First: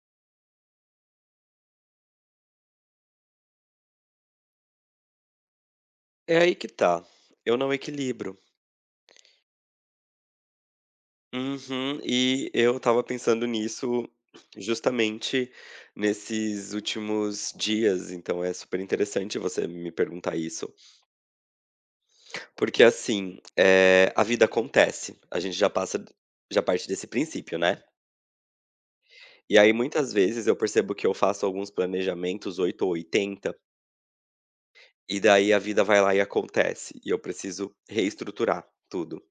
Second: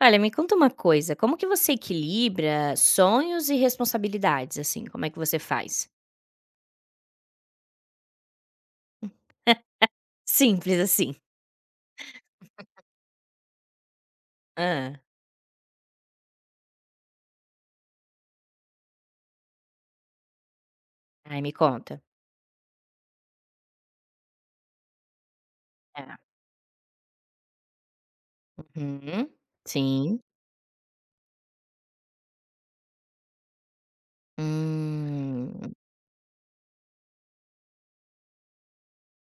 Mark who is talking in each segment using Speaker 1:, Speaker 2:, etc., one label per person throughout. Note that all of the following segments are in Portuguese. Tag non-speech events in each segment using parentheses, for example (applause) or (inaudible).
Speaker 1: Olha, me conta uma coisa, como que você equilibra sonhos e responsabilidades, assim? Como é que você faz?
Speaker 2: É aí que tá, eu não equilibro.
Speaker 1: (laughs) Simples assim.
Speaker 2: Uhum. E eu estava pensando nisso
Speaker 1: Ah,
Speaker 2: justamente nesses últimos dias, então é super interessante você me perguntar isso.
Speaker 1: Ai, me conta.
Speaker 2: Porque assim, a vida acontece, a gente
Speaker 1: É.
Speaker 2: já parte desse princípio, né.
Speaker 1: Uhum.
Speaker 2: E aí muitas
Speaker 1: Sim.
Speaker 2: vezes eu percebo que eu faço alguns planejamentos 8 ou 80 e daí a
Speaker 1: Hum,
Speaker 2: vida vai lá e acontece, e eu preciso reestruturar tudo.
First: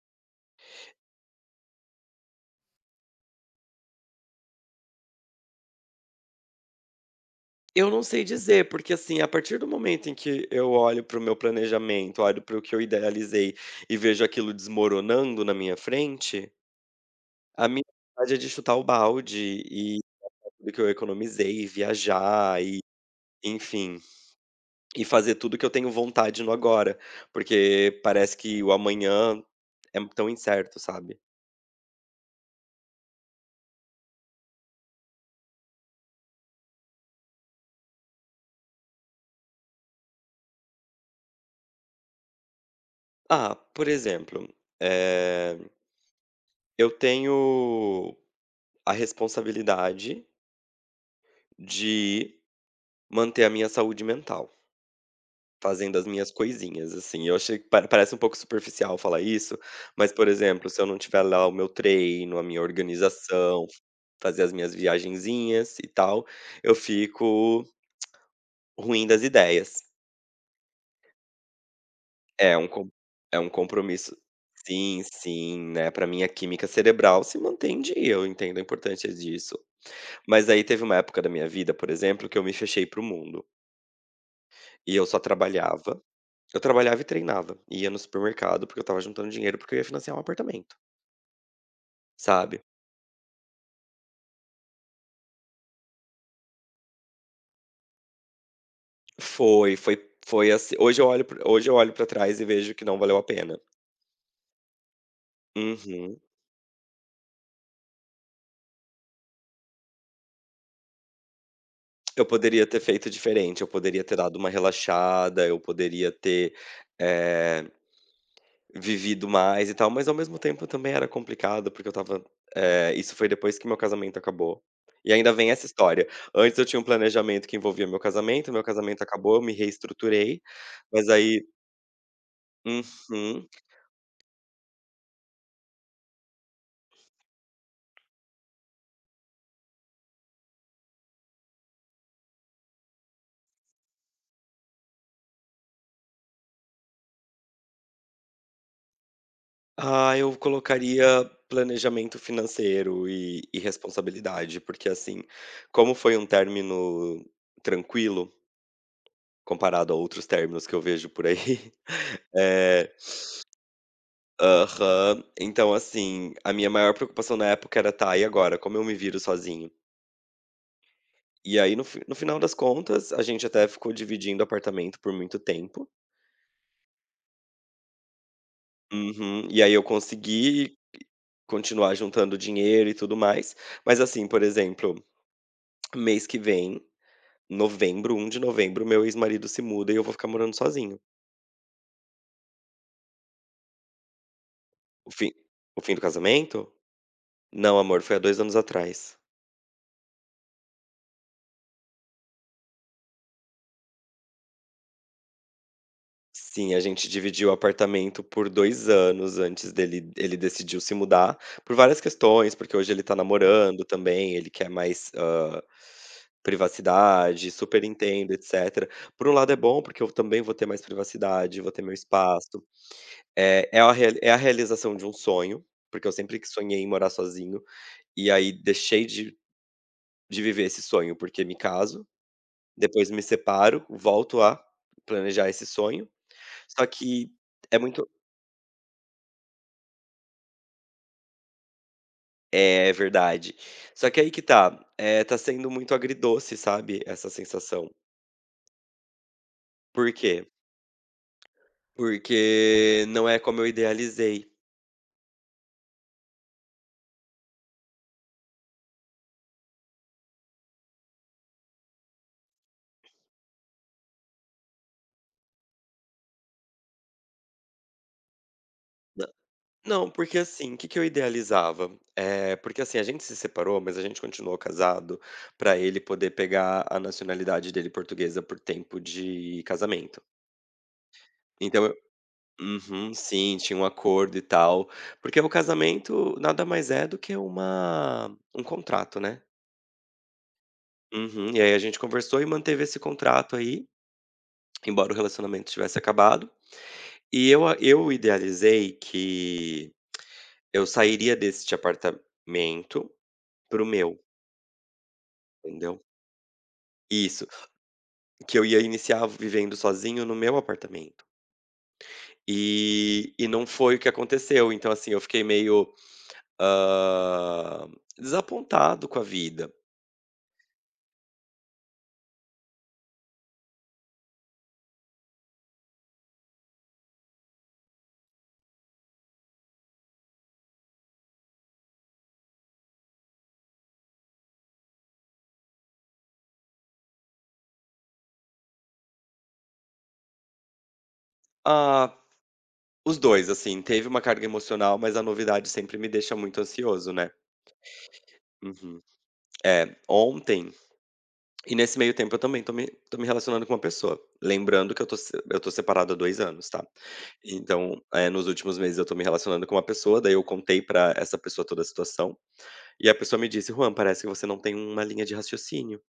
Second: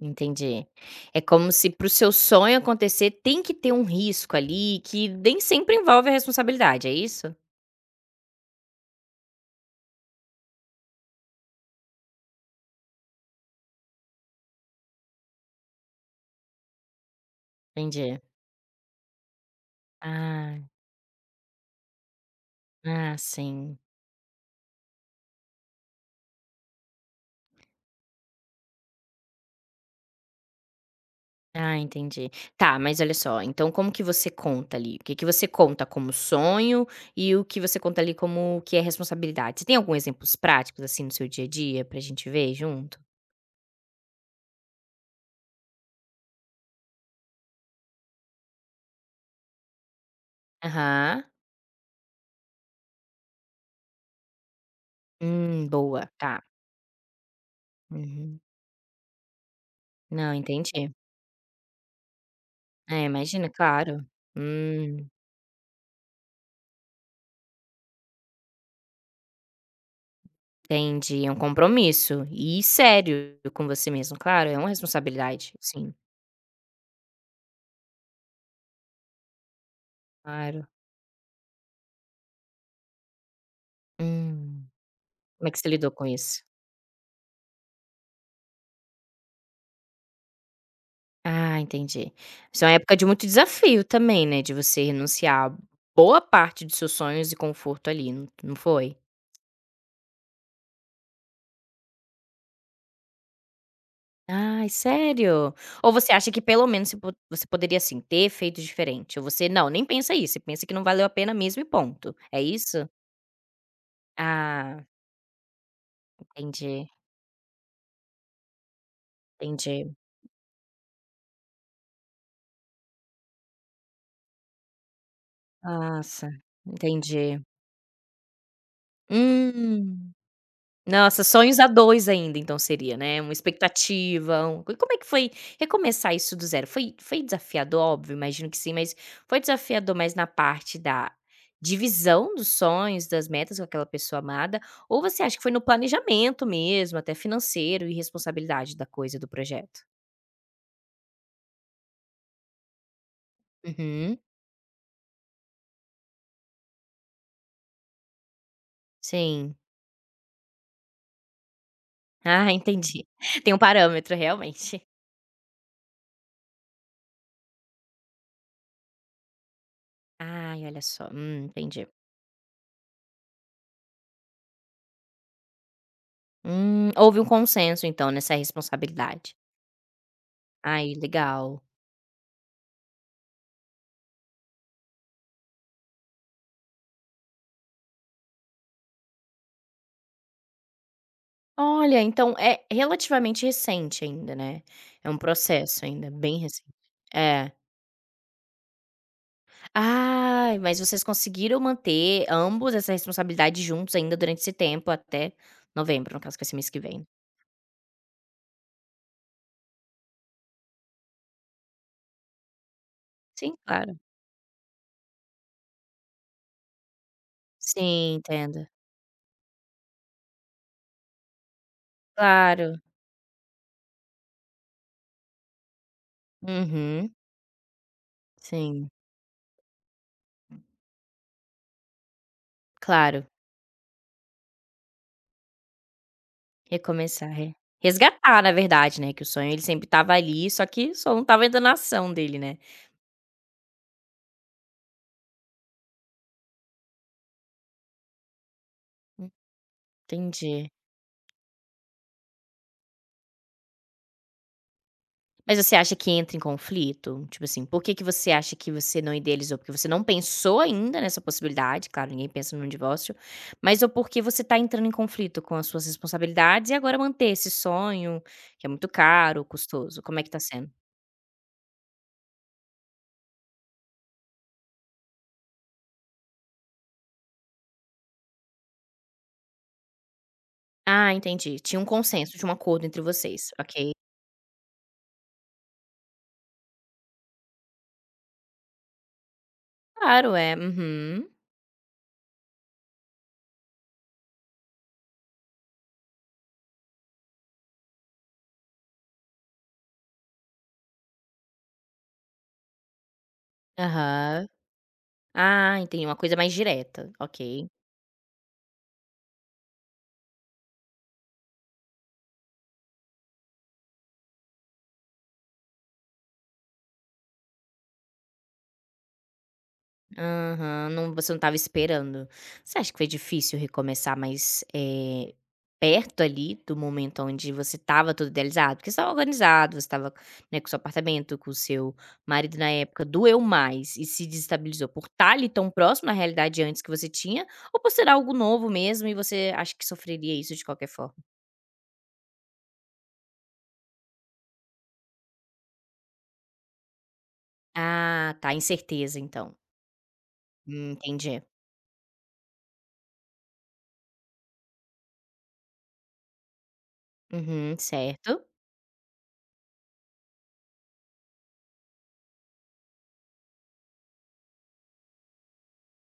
Speaker 1: entendi. É como se para o seu sonho acontecer tem que ter um risco ali que nem sempre envolve a responsabilidade, é isso?
Speaker 2: Eu não sei dizer, porque assim, a partir do momento em que eu olho para o meu planejamento, olho para o que eu idealizei e vejo aquilo desmoronando na minha frente, a minha
Speaker 1: Entendi.
Speaker 2: vontade é de chutar o balde e
Speaker 1: Ah,
Speaker 2: tudo que eu economizei, viajar e
Speaker 1: ah, sim.
Speaker 2: enfim, e fazer tudo que eu tenho vontade no agora, porque parece que o amanhã é tão incerto, sabe?
Speaker 1: Ah, entendi. Tá, mas olha só, então como que você conta ali? O que que você conta como sonho e o que você conta ali como o que é responsabilidade? Você tem algum exemplos práticos, assim, no seu dia a dia pra gente ver junto?
Speaker 2: Ah, por exemplo, eh, eu tenho a responsabilidade
Speaker 1: Aham.
Speaker 2: de manter a minha saúde mental. Fazendo
Speaker 1: Boa,
Speaker 2: as minhas
Speaker 1: tá.
Speaker 2: coisinhas, assim. Eu achei que pa parece um pouco
Speaker 1: Uhum.
Speaker 2: superficial falar isso, mas, por
Speaker 1: Não,
Speaker 2: exemplo, se eu
Speaker 1: entendi.
Speaker 2: não tiver lá o meu treino, a minha
Speaker 1: É, imagina,
Speaker 2: organização,
Speaker 1: claro.
Speaker 2: fazer as minhas
Speaker 1: Hum,
Speaker 2: viagenzinhas e tal, eu fico ruim das ideias.
Speaker 1: entendi. É um compromisso
Speaker 2: É
Speaker 1: e
Speaker 2: um com
Speaker 1: sério
Speaker 2: É um
Speaker 1: com você
Speaker 2: compromisso
Speaker 1: mesmo, claro, é uma
Speaker 2: sim,
Speaker 1: responsabilidade.
Speaker 2: sim, né,
Speaker 1: Sim,
Speaker 2: pra mim a química cerebral se mantém em dia, eu entendo a importância disso. Mas aí
Speaker 1: claro.
Speaker 2: teve uma época da minha vida, por exemplo, que eu me fechei para o mundo,
Speaker 1: Hum.
Speaker 2: e
Speaker 1: Como é que você lidou com isso?
Speaker 2: eu trabalhava e treinava, ia no supermercado, porque eu estava juntando dinheiro, porque eu ia financiar um apartamento.
Speaker 1: Ah, entendi.
Speaker 2: Sabe.
Speaker 1: Isso é uma época de muito desafio também, né, de você renunciar a boa parte dos seus sonhos e conforto ali, não foi?
Speaker 2: Foi, foi Foi assim, hoje eu olho para trás e vejo que não valeu a pena.
Speaker 1: Ai, sério? Ou você
Speaker 2: Uhum.
Speaker 1: acha que pelo menos você poderia, assim, ter feito diferente? Ou você não, nem pensa isso, você pensa que não valeu a pena mesmo e ponto,
Speaker 2: Eu
Speaker 1: é
Speaker 2: poderia ter
Speaker 1: isso?
Speaker 2: feito diferente, eu poderia ter dado uma
Speaker 1: Ah,
Speaker 2: relaxada, eu poderia ter,
Speaker 1: entendi,
Speaker 2: eh, vivido mais e tal,
Speaker 1: entendi.
Speaker 2: mas ao mesmo tempo também era complicado, porque eu estava isso foi depois que meu casamento acabou. E ainda vem essa história.
Speaker 1: Nossa,
Speaker 2: Antes eu tinha um
Speaker 1: entendi.
Speaker 2: planejamento que envolvia meu casamento acabou, eu me
Speaker 1: Hum.
Speaker 2: reestruturei, mas
Speaker 1: Nossa,
Speaker 2: aí
Speaker 1: sonhos a 2 ainda então seria, né, uma
Speaker 2: uhum.
Speaker 1: expectativa, um e como é que foi recomeçar isso do zero? Foi desafiador? Óbvio, imagino que sim, mas foi desafiador mais na parte da divisão dos sonhos, das metas com aquela pessoa amada, ou você acha que foi no planejamento mesmo, até financeiro e responsabilidade da coisa, do projeto?
Speaker 2: Ah, eu colocaria planejamento financeiro e
Speaker 1: Uhum,
Speaker 2: responsabilidade, porque, assim, como foi um término tranquilo,
Speaker 1: sim.
Speaker 2: comparado a outros términos que eu vejo por aí (laughs)
Speaker 1: Ah,
Speaker 2: é.
Speaker 1: entendi. (laughs) Tem um parâmetro realmente.
Speaker 2: Aham. Então, assim, a minha maior preocupação na época era: "Tá, e agora? Como eu me viro sozinho?".
Speaker 1: Ai, olha só,
Speaker 2: E aí,
Speaker 1: entendi.
Speaker 2: no final das contas, a gente até ficou dividindo apartamento por muito tempo.
Speaker 1: Houve um consenso então nessa responsabilidade.
Speaker 2: Uhum. E aí eu consegui
Speaker 1: Ai, legal.
Speaker 2: continuar juntando dinheiro e tudo mais. Mas, assim, por exemplo, mês que vem, novembro, 1º de novembro, meu ex-marido se muda e eu vou ficar morando sozinho.
Speaker 1: Olha, então é relativamente recente ainda, né. É
Speaker 2: O
Speaker 1: um
Speaker 2: fim o
Speaker 1: processo
Speaker 2: fim do
Speaker 1: ainda bem recente.
Speaker 2: casamento?
Speaker 1: É.
Speaker 2: Não, amor, foi há 2 anos atrás.
Speaker 1: Ai, mas vocês conseguiram manter ambos essa responsabilidade juntos ainda durante esse tempo até novembro, no caso que vai ser mês
Speaker 2: Sim,
Speaker 1: que
Speaker 2: a
Speaker 1: vem.
Speaker 2: gente dividiu o apartamento por 2 anos antes dele ele decidiu se mudar, por várias questões, porque hoje ele tá
Speaker 1: Sim,
Speaker 2: namorando
Speaker 1: claro.
Speaker 2: também, ele quer mais, privacidade, super
Speaker 1: Sim,
Speaker 2: entendo,
Speaker 1: entendo.
Speaker 2: etcétera. Por um lado é bom, porque eu também vou ter mais privacidade, vou ter meu espaço.
Speaker 1: Claro.
Speaker 2: É a reali é a realização de um sonho, porque eu sempre que sonhei em morar
Speaker 1: Uhum.
Speaker 2: sozinho, e aí
Speaker 1: Sim,
Speaker 2: deixei de viver esse sonho, porque me caso, depois me
Speaker 1: claro.
Speaker 2: separo, volto a planejar esse sonho, só
Speaker 1: Recomeçar,
Speaker 2: que
Speaker 1: re
Speaker 2: é muito
Speaker 1: Resgatar na verdade, né, que o sonho ele sempre estava ali, só que só não estava ainda na ação dele, né.
Speaker 2: é verdade. Só que aí que tá, tá sendo muito agridoce, sabe, essa sensação.
Speaker 1: Hum,
Speaker 2: Por quê?
Speaker 1: Entendi.
Speaker 2: Porque não é como eu idealizei.
Speaker 1: Mas você acha que entra em conflito? Tipo assim, por que que você acha que você não idealizou? Porque você não pensou ainda nessa possibilidade, claro, ninguém pensa num divórcio, mas ou porque você tá entrando em conflito com as suas responsabilidades e agora manter esse sonho, que é muito
Speaker 2: Nã
Speaker 1: caro, custoso.
Speaker 2: não,
Speaker 1: Como é que
Speaker 2: porque
Speaker 1: tá sendo?
Speaker 2: assim, o que que eu idealizava? É porque assim, a gente se separou, mas a gente continuou casado pra ele poder pegar a nacionalidade dele portuguesa por tempo de casamento.
Speaker 1: Ah, entendi. Tinha um
Speaker 2: Então.
Speaker 1: consenso, tinha um acordo entre
Speaker 2: Uhum,
Speaker 1: vocês.
Speaker 2: sim, tinha um
Speaker 1: Ok.
Speaker 2: acordo e tal. Porque o casamento nada mais é do que uma um contrato, né.
Speaker 1: Claro, é. Uhum.
Speaker 2: Uhum. E aí a gente conversou e manteve esse contrato aí, embora o relacionamento tivesse acabado. E eu idealizei que eu sairia deste apartamento pro meu,
Speaker 1: Aham. Ah,
Speaker 2: entendeu.
Speaker 1: entendi. Uma coisa mais direta.
Speaker 2: Isso.
Speaker 1: Ok.
Speaker 2: Que eu ia iniciar vivendo sozinho no meu apartamento. E não foi o que aconteceu, então, assim, eu fiquei meio Hã, desapontado com a vida.
Speaker 1: Aham, não você não estava esperando. Você acha que foi difícil recomeçar mais, perto ali do momento onde você estava todo idealizado? Porque você estava organizado, você estava, né, com o seu apartamento, com o seu marido na época. Doeu mais e se desestabilizou por estar ali tão próximo à realidade antes que você tinha, ou por ser algo novo mesmo e você acha que sofreria isso de qualquer forma?
Speaker 2: Ah, os dois assim, teve uma carga emocional, mas a novidade sempre me deixa muito ansioso, né.
Speaker 1: Ah, tá,
Speaker 2: Uhum.
Speaker 1: incerteza então.
Speaker 2: É, ontem
Speaker 1: Entendi.
Speaker 2: e nesse meio tempo eu também tô me relacionando com uma pessoa. Lembrando que eu tô se eu tô separado há 2 anos, tá.
Speaker 1: Uhum,
Speaker 2: Então,
Speaker 1: certo.
Speaker 2: nos últimos meses eu tô me relacionando com uma pessoa, daí eu contei pra essa pessoa toda a situação, e a pessoa me disse: "Juan, parece que você não tem uma linha de raciocínio".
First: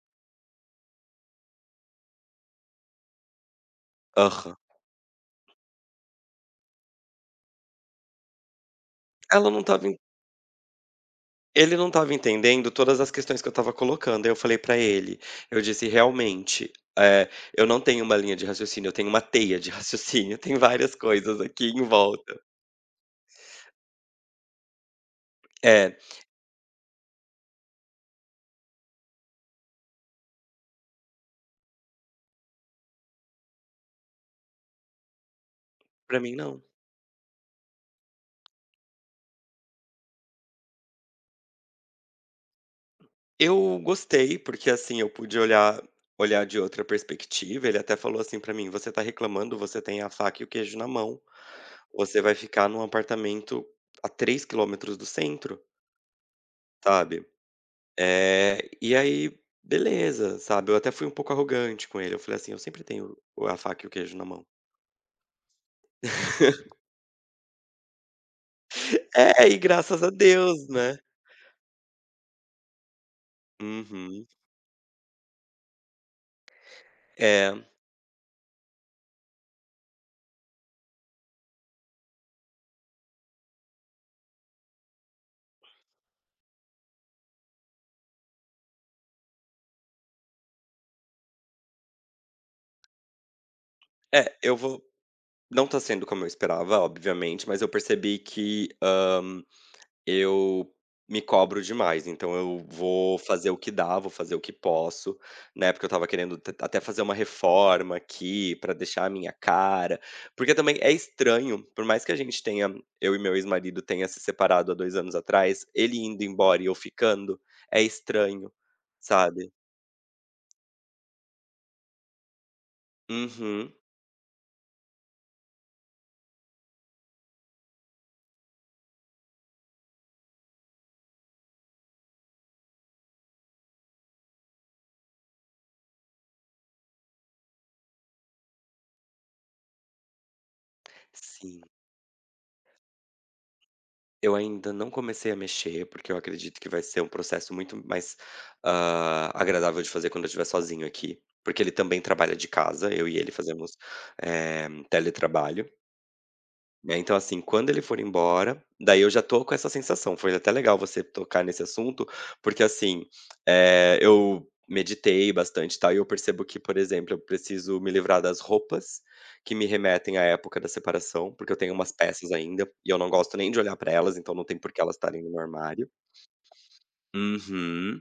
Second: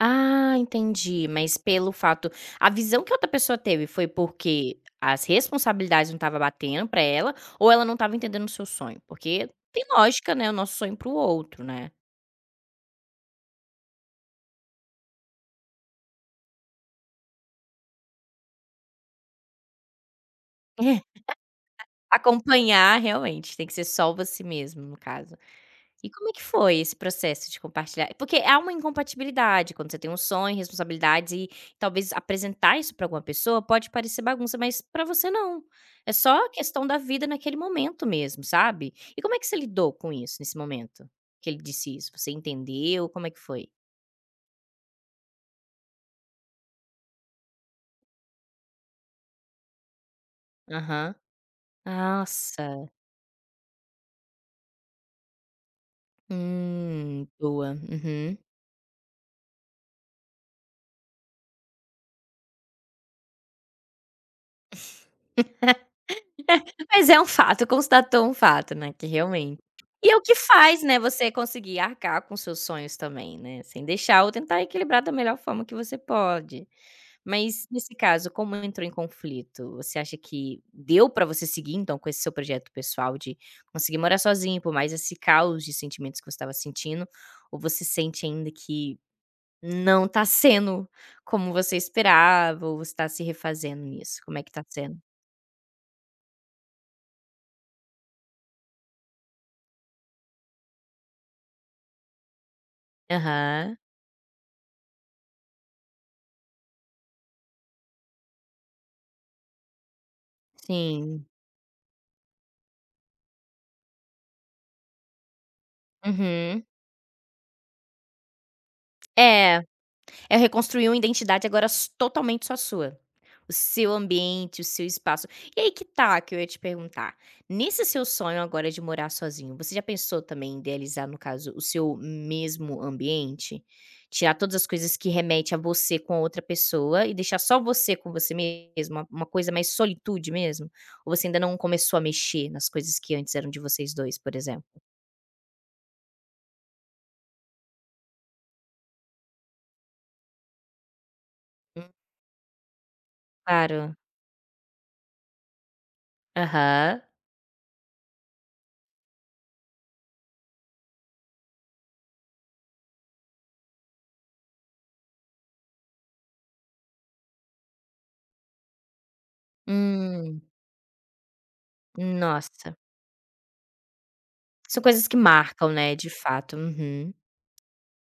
Speaker 1: Ah, entendi, mas pelo fato a visão que outra pessoa teve foi
Speaker 2: Aham.
Speaker 1: porque as responsabilidades não estava batendo pra ela, ou ela não estava entendendo o seu sonho? Porque
Speaker 2: Ela não
Speaker 1: tem
Speaker 2: estava
Speaker 1: lógica, né, o nosso sonho para o outro,
Speaker 2: Ele não
Speaker 1: né.
Speaker 2: estava entendendo todas as questões que eu estava colocando, aí eu falei pra ele, eu disse: "Realmente, eh, eu não tenho uma linha de raciocínio, eu tenho uma teia de (laughs) raciocínio, tem várias
Speaker 1: (laughs)
Speaker 2: coisas aqui em volta".
Speaker 1: Acompanhar realmente tem que ser só você mesmo, no caso.
Speaker 2: É,
Speaker 1: E como é que foi esse processo de compartilhar? Porque há uma incompatibilidade quando você tem um sonho, responsabilidades e talvez apresentar isso para alguma pessoa pode parecer bagunça, mas para você não. É
Speaker 2: pra mim
Speaker 1: só a
Speaker 2: não.
Speaker 1: questão da vida naquele momento mesmo, sabe? E como é que você lidou com isso nesse momento que ele disse isso? Você entendeu? Como é que foi?
Speaker 2: Eu gostei, porque assim, eu pude olhar de outra perspectiva, ele até falou assim pra mim: "Você tá reclamando, você tem a faca e o queijo na
Speaker 1: Aham.
Speaker 2: mão, você vai ficar num
Speaker 1: Nossa.
Speaker 2: apartamento a 3 km do centro, sabe".
Speaker 1: Boa. Uhum.
Speaker 2: E aí, beleza, sabe, eu até fui um pouco arrogante com ele, eu falei assim: "Eu sempre tenho o a faca e o queijo na mão". (laughs)
Speaker 1: Mas é um fato, constatou um fato, né, que
Speaker 2: É, e
Speaker 1: realmente
Speaker 2: graças
Speaker 1: e
Speaker 2: a
Speaker 1: é o que
Speaker 2: Deus,
Speaker 1: faz,
Speaker 2: né.
Speaker 1: né, você conseguir arcar com seus sonhos também, né, sem deixar
Speaker 2: Uhum.
Speaker 1: ou tentar equilibrar da melhor forma que você pode.
Speaker 2: É,
Speaker 1: Mas nesse caso, como entrou em conflito, você acha que deu pra você seguir então com esse seu projeto pessoal de conseguir morar sozinho, por mais esse caos de sentimentos que você estava sentindo, ou você sente ainda que não tá sendo como você esperava ou você tá se refazendo nisso? Como é que
Speaker 2: eu
Speaker 1: tá
Speaker 2: vou
Speaker 1: sendo?
Speaker 2: não tá sendo como eu esperava, obviamente, mas eu percebi que, eu me cobro demais, então eu vou fazer o que
Speaker 1: Aham,
Speaker 2: dá, vou fazer o que posso. Na época eu estava querendo até fazer uma reforma aqui pra deixar a minha cara, porque também é
Speaker 1: sim.
Speaker 2: estranho, por mais que a gente tenha, eu e meu ex-marido tenha se separado há 2 anos atrás, ele indo embora
Speaker 1: Uhum.
Speaker 2: e eu ficando, é estranho, sabe?
Speaker 1: É, é reconstruir uma identidade agora s totalmente só sua. O
Speaker 2: Uhum,
Speaker 1: seu ambiente, o seu espaço. E aí que tá, que eu ia te perguntar. Nesse seu sonho agora de morar sozinho, você já pensou também em idealizar, no caso, o seu mesmo ambiente? Tirar todas as coisas que remete a você com a outra pessoa e deixar só você com você mesmo, uma coisa mais solitude mesmo? Ou você ainda não
Speaker 2: sim.
Speaker 1: começou a mexer nas coisas que antes eram de vocês dois, por
Speaker 2: Eu
Speaker 1: exemplo?
Speaker 2: ainda não comecei a mexer, porque eu acredito que vai ser um processo muito mais, ah, agradável de fazer quando eu estiver sozinho aqui, porque ele
Speaker 1: Hum,
Speaker 2: também trabalha de casa, eu e ele fazemos,
Speaker 1: claro.
Speaker 2: teletrabalho. Né,
Speaker 1: Aham.
Speaker 2: então assim, quando ele for embora, daí eu já tô com essa sensação. Foi até legal você tocar nesse assunto, porque assim, eu meditei bastante e tal, e eu percebo que, por exemplo, eu preciso me livrar das roupas que me remetem à
Speaker 1: Hum.
Speaker 2: época da separação, porque eu tenho umas peças ainda
Speaker 1: Nossa,
Speaker 2: e eu não gosto nem de olhar pra elas, então não tem por que
Speaker 1: são
Speaker 2: elas
Speaker 1: coisas que
Speaker 2: estarem no meu
Speaker 1: marcam,
Speaker 2: armário.
Speaker 1: né, de fato. Uhum.
Speaker 2: Uhum.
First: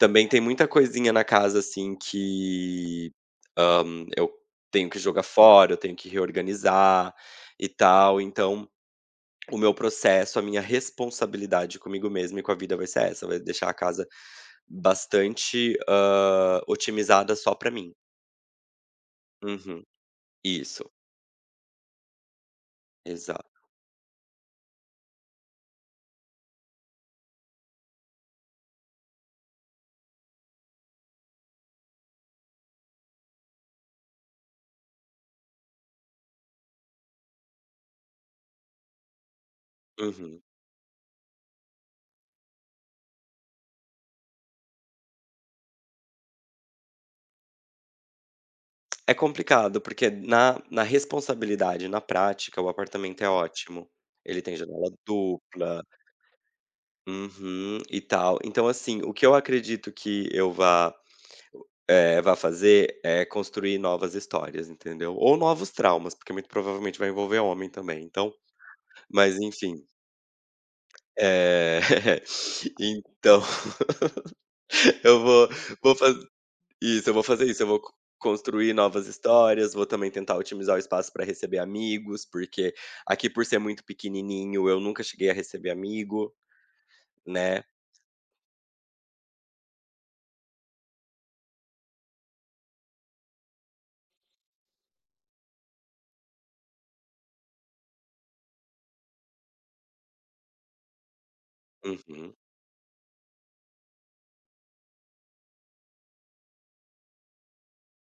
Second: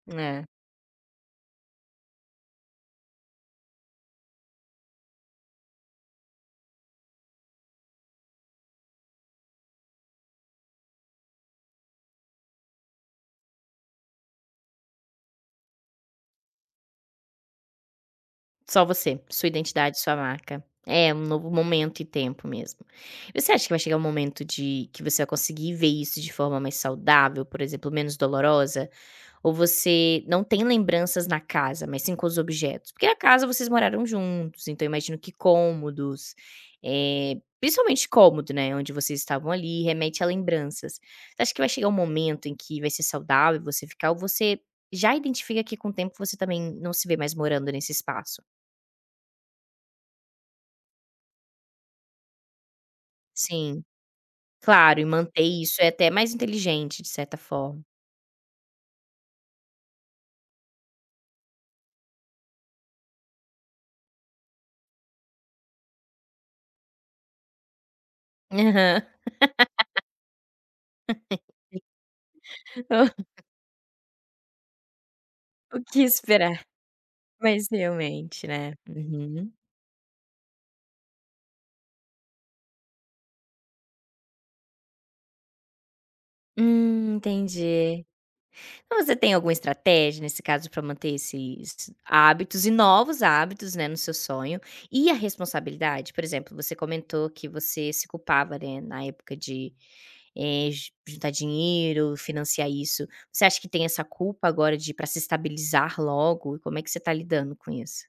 Speaker 2: Também tem
Speaker 1: É,
Speaker 2: muita coisinha na casa assim que, hã, eu tenho que jogar fora, eu tenho que reorganizar e tal, então o meu processo, a minha responsabilidade comigo mesma e com a vida vai ser essa, vai deixar a casa bastante, otimizada só pra mim.
Speaker 1: só você, sua
Speaker 2: Uhum.
Speaker 1: identidade, sua marca.
Speaker 2: Isso,
Speaker 1: É, um novo momento e tempo mesmo. Você
Speaker 2: exato.
Speaker 1: acha que vai chegar um momento de que você vai conseguir ver isso de forma mais saudável, por exemplo, menos dolorosa? Ou você não tem lembranças na casa, mas sim com os objetos? Porque a casa vocês moraram juntos, então eu imagino que cômodos, principalmente cômodo, né, onde vocês estavam ali, remete a
Speaker 2: Uhum.
Speaker 1: lembranças. Você acha que vai chegar um momento em que vai ser saudável você ficar ou você já identifica que com o tempo você também não se vê mais morando nesse espaço?
Speaker 2: É complicado, porque na responsabilidade, na prática, o apartamento é
Speaker 1: Sim,
Speaker 2: ótimo. Ele tem janela
Speaker 1: claro, e manter isso
Speaker 2: dupla,
Speaker 1: é até mais inteligente, de certa
Speaker 2: uhum,
Speaker 1: forma.
Speaker 2: e tal. Então, assim, o que eu acredito que vá fazer é construir novas histórias, entendeu? Ou novos traumas, porque muito provavelmente vai envolver homem também, então
Speaker 1: Aham.
Speaker 2: mas enfim. É. (laughs)
Speaker 1: (laughs)
Speaker 2: Então, (laughs) eu vou
Speaker 1: O
Speaker 2: vou
Speaker 1: que
Speaker 2: fazer
Speaker 1: esperar?
Speaker 2: isso, eu
Speaker 1: Mas
Speaker 2: vou co
Speaker 1: realmente,
Speaker 2: construir
Speaker 1: né.
Speaker 2: novas
Speaker 1: Uhum.
Speaker 2: histórias, vou também tentar otimizar o espaço para receber amigos, porque aqui por ser muito pequenininho, eu nunca cheguei a receber amigo, né.
Speaker 1: Entendi. Então, você tem alguma estratégia nesse caso para manter esses hábitos e novos hábitos, né, no seu sonho e a responsabilidade? Por exemplo, você comentou que você se culpava, né, na época de, eh, ju juntar dinheiro,
Speaker 2: Uhum.
Speaker 1: financiar isso. Você acha que tem essa culpa agora de para se estabilizar logo? E como é que você está lidando com isso?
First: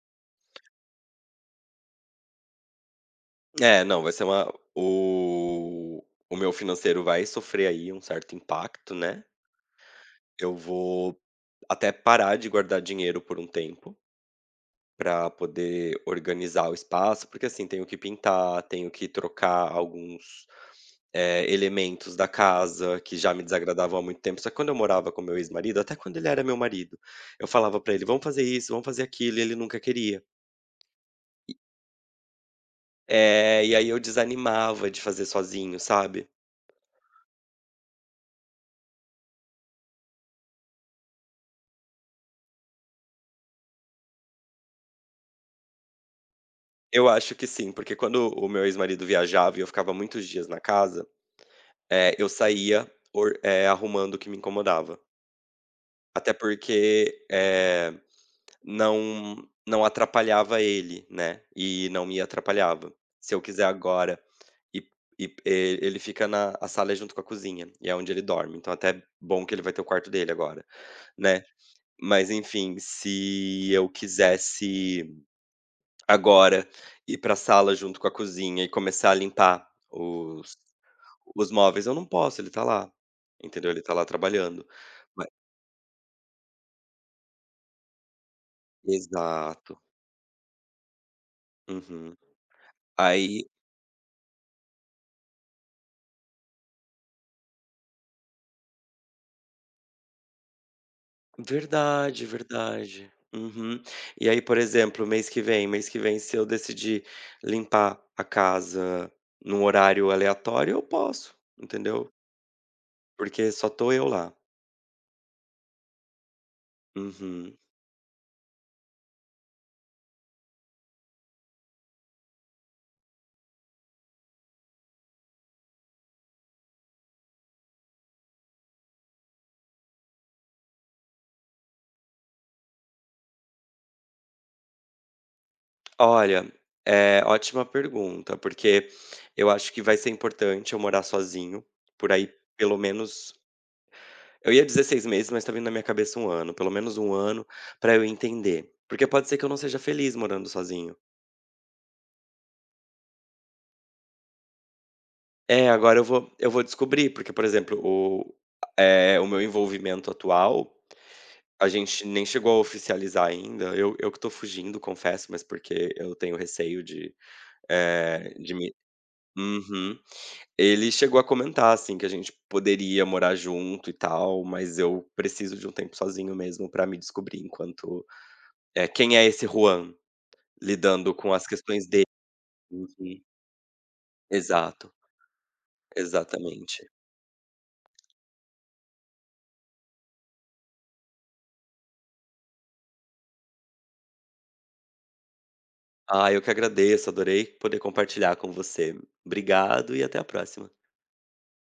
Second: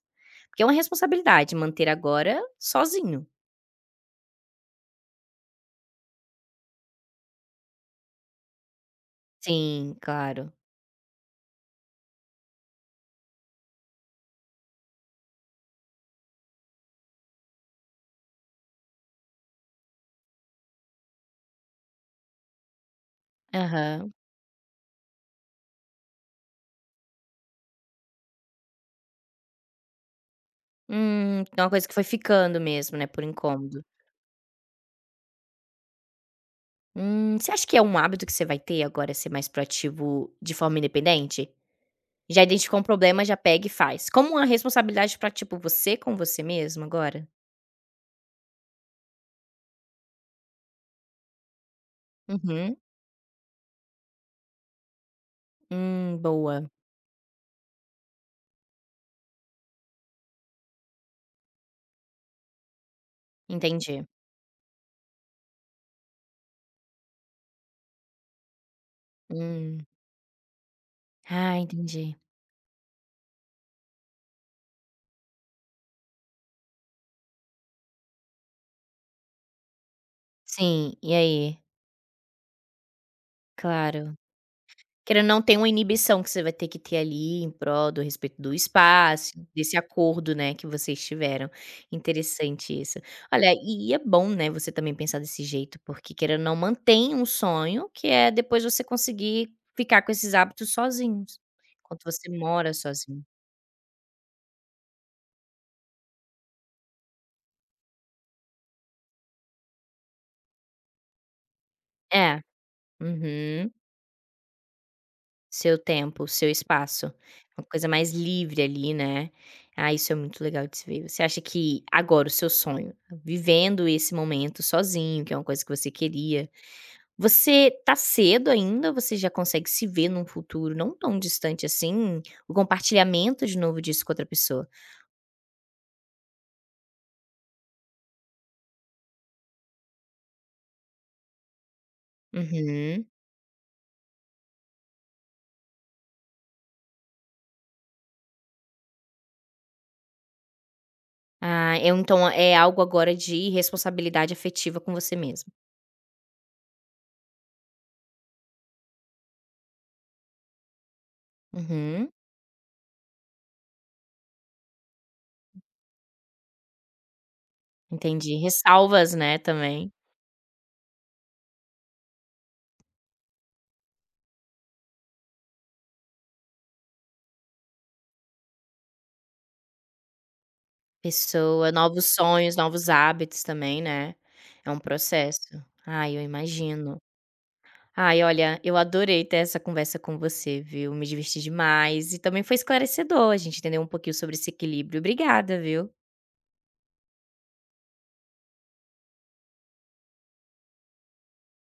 Speaker 1: Porque é uma responsabilidade manter agora sozinho.
Speaker 2: É, não, vai ser uma o o meu financeiro vai sofrer aí um certo impacto, né.
Speaker 1: Sim, claro.
Speaker 2: Eu vou até parar de guardar dinheiro por um tempo, para poder organizar o espaço, porque assim, tenho que pintar, tenho que trocar alguns, elementos da casa que já me desagradavam há
Speaker 1: Aham.
Speaker 2: muito tempo. Só que quando eu morava com meu ex-marido, até quando ele era meu marido, eu falava para ele: "Vamos fazer isso, vamos fazer aquilo", e ele nunca queria.
Speaker 1: Então é uma coisa que foi ficando mesmo, né, por
Speaker 2: E
Speaker 1: incômodo.
Speaker 2: aí eu desanimava de fazer sozinho, sabe.
Speaker 1: Você acha que é um hábito que você vai ter agora ser mais proativo de forma independente? Já identificou um problema, já pega e faz. Como uma responsabilidade pra, tipo, você com você mesmo
Speaker 2: Eu
Speaker 1: agora?
Speaker 2: acho que sim, porque quando o meu ex-marido viajava e eu ficava muitos dias na casa, eu
Speaker 1: Uhum.
Speaker 2: saía or eh, arrumando o que me incomodava. Até
Speaker 1: Boa.
Speaker 2: porque, não não atrapalhava ele, né, e não me atrapalhava. Se eu quiser
Speaker 1: Entendi.
Speaker 2: agora e e ele fica na a sala é junto com a cozinha, e é onde ele dorme, então até é bom que ele vai ter
Speaker 1: Hum.
Speaker 2: o quarto dele agora, né.
Speaker 1: Ah, entendi.
Speaker 2: Mas enfim, se eu quisesse agora ir para a sala junto com a cozinha e começar a limpar
Speaker 1: Sim, e
Speaker 2: os
Speaker 1: aí?
Speaker 2: móveis, eu não posso, ele tá lá, entendeu, ele tá lá
Speaker 1: Claro.
Speaker 2: trabalhando.
Speaker 1: Querendo
Speaker 2: Ma
Speaker 1: ou não, tem uma inibição que você vai ter que ter ali em prol do respeito do espaço, desse
Speaker 2: exato.
Speaker 1: acordo, né, que vocês tiveram.
Speaker 2: Uhum.
Speaker 1: Interessante isso.
Speaker 2: Aí
Speaker 1: Olha, e é bom, né, você também pensar desse jeito, porque querendo ou não, mantém um sonho, que é depois você conseguir ficar com esses hábitos sozinhos, enquanto
Speaker 2: Verdade,
Speaker 1: você mora
Speaker 2: verdade.
Speaker 1: sozinho.
Speaker 2: Uhum. E aí, por exemplo, mês que vem, se eu decidir limpar a casa num horário aleatório, eu posso, entendeu?
Speaker 1: É.
Speaker 2: Porque só
Speaker 1: Uhum.
Speaker 2: tô eu lá.
Speaker 1: Seu tempo, seu espaço.
Speaker 2: Uhum.
Speaker 1: Uma coisa mais livre ali, né. Ah, isso é muito legal de se ver. Você acha que agora o seu sonho, vivendo esse momento sozinho, que é uma coisa que você queria, você tá cedo ainda ou você já consegue se ver num futuro não tão distante assim, o compartilhamento de novo disso com outra pessoa?
Speaker 2: Olha, é ótima pergunta, porque eu acho que vai ser importante eu morar sozinho, por aí pelo
Speaker 1: Uhum.
Speaker 2: menos. Eu ia dizer 6 meses, mas tá vindo na minha cabeça um ano, pelo menos um ano, pra eu entender. Porque pode ser que eu não seja feliz morando sozinho.
Speaker 1: Ah, eu então é algo agora de responsabilidade afetiva com você mesmo.
Speaker 2: É, agora eu vou descobrir, porque, por exemplo, o meu envolvimento atual, a gente
Speaker 1: Uhum,
Speaker 2: nem chegou a oficializar ainda. Eu que tô fugindo, confesso, mas porque eu tenho receio de,
Speaker 1: entendi.
Speaker 2: de me
Speaker 1: Ressalvas, né, também.
Speaker 2: uhum. Ele chegou a comentar, assim, que a gente poderia morar junto e tal, mas eu preciso de um tempo sozinho mesmo pra me descobrir enquanto é quem é esse Juan lidando com as
Speaker 1: Pessoa,
Speaker 2: questões dele.
Speaker 1: novos sonhos, novos
Speaker 2: Uhum.
Speaker 1: hábitos também, né, é um
Speaker 2: Exato,
Speaker 1: processo. Ai, eu
Speaker 2: exatamente.
Speaker 1: imagino. Ai, olha, eu adorei ter essa conversa com você, viu, me diverti demais e também foi esclarecedor, a gente entender um pouquinho sobre esse equilíbrio. Obrigada, viu.
Speaker 2: Ah, eu que agradeço, adorei poder compartilhar com você. Obrigado e até a próxima.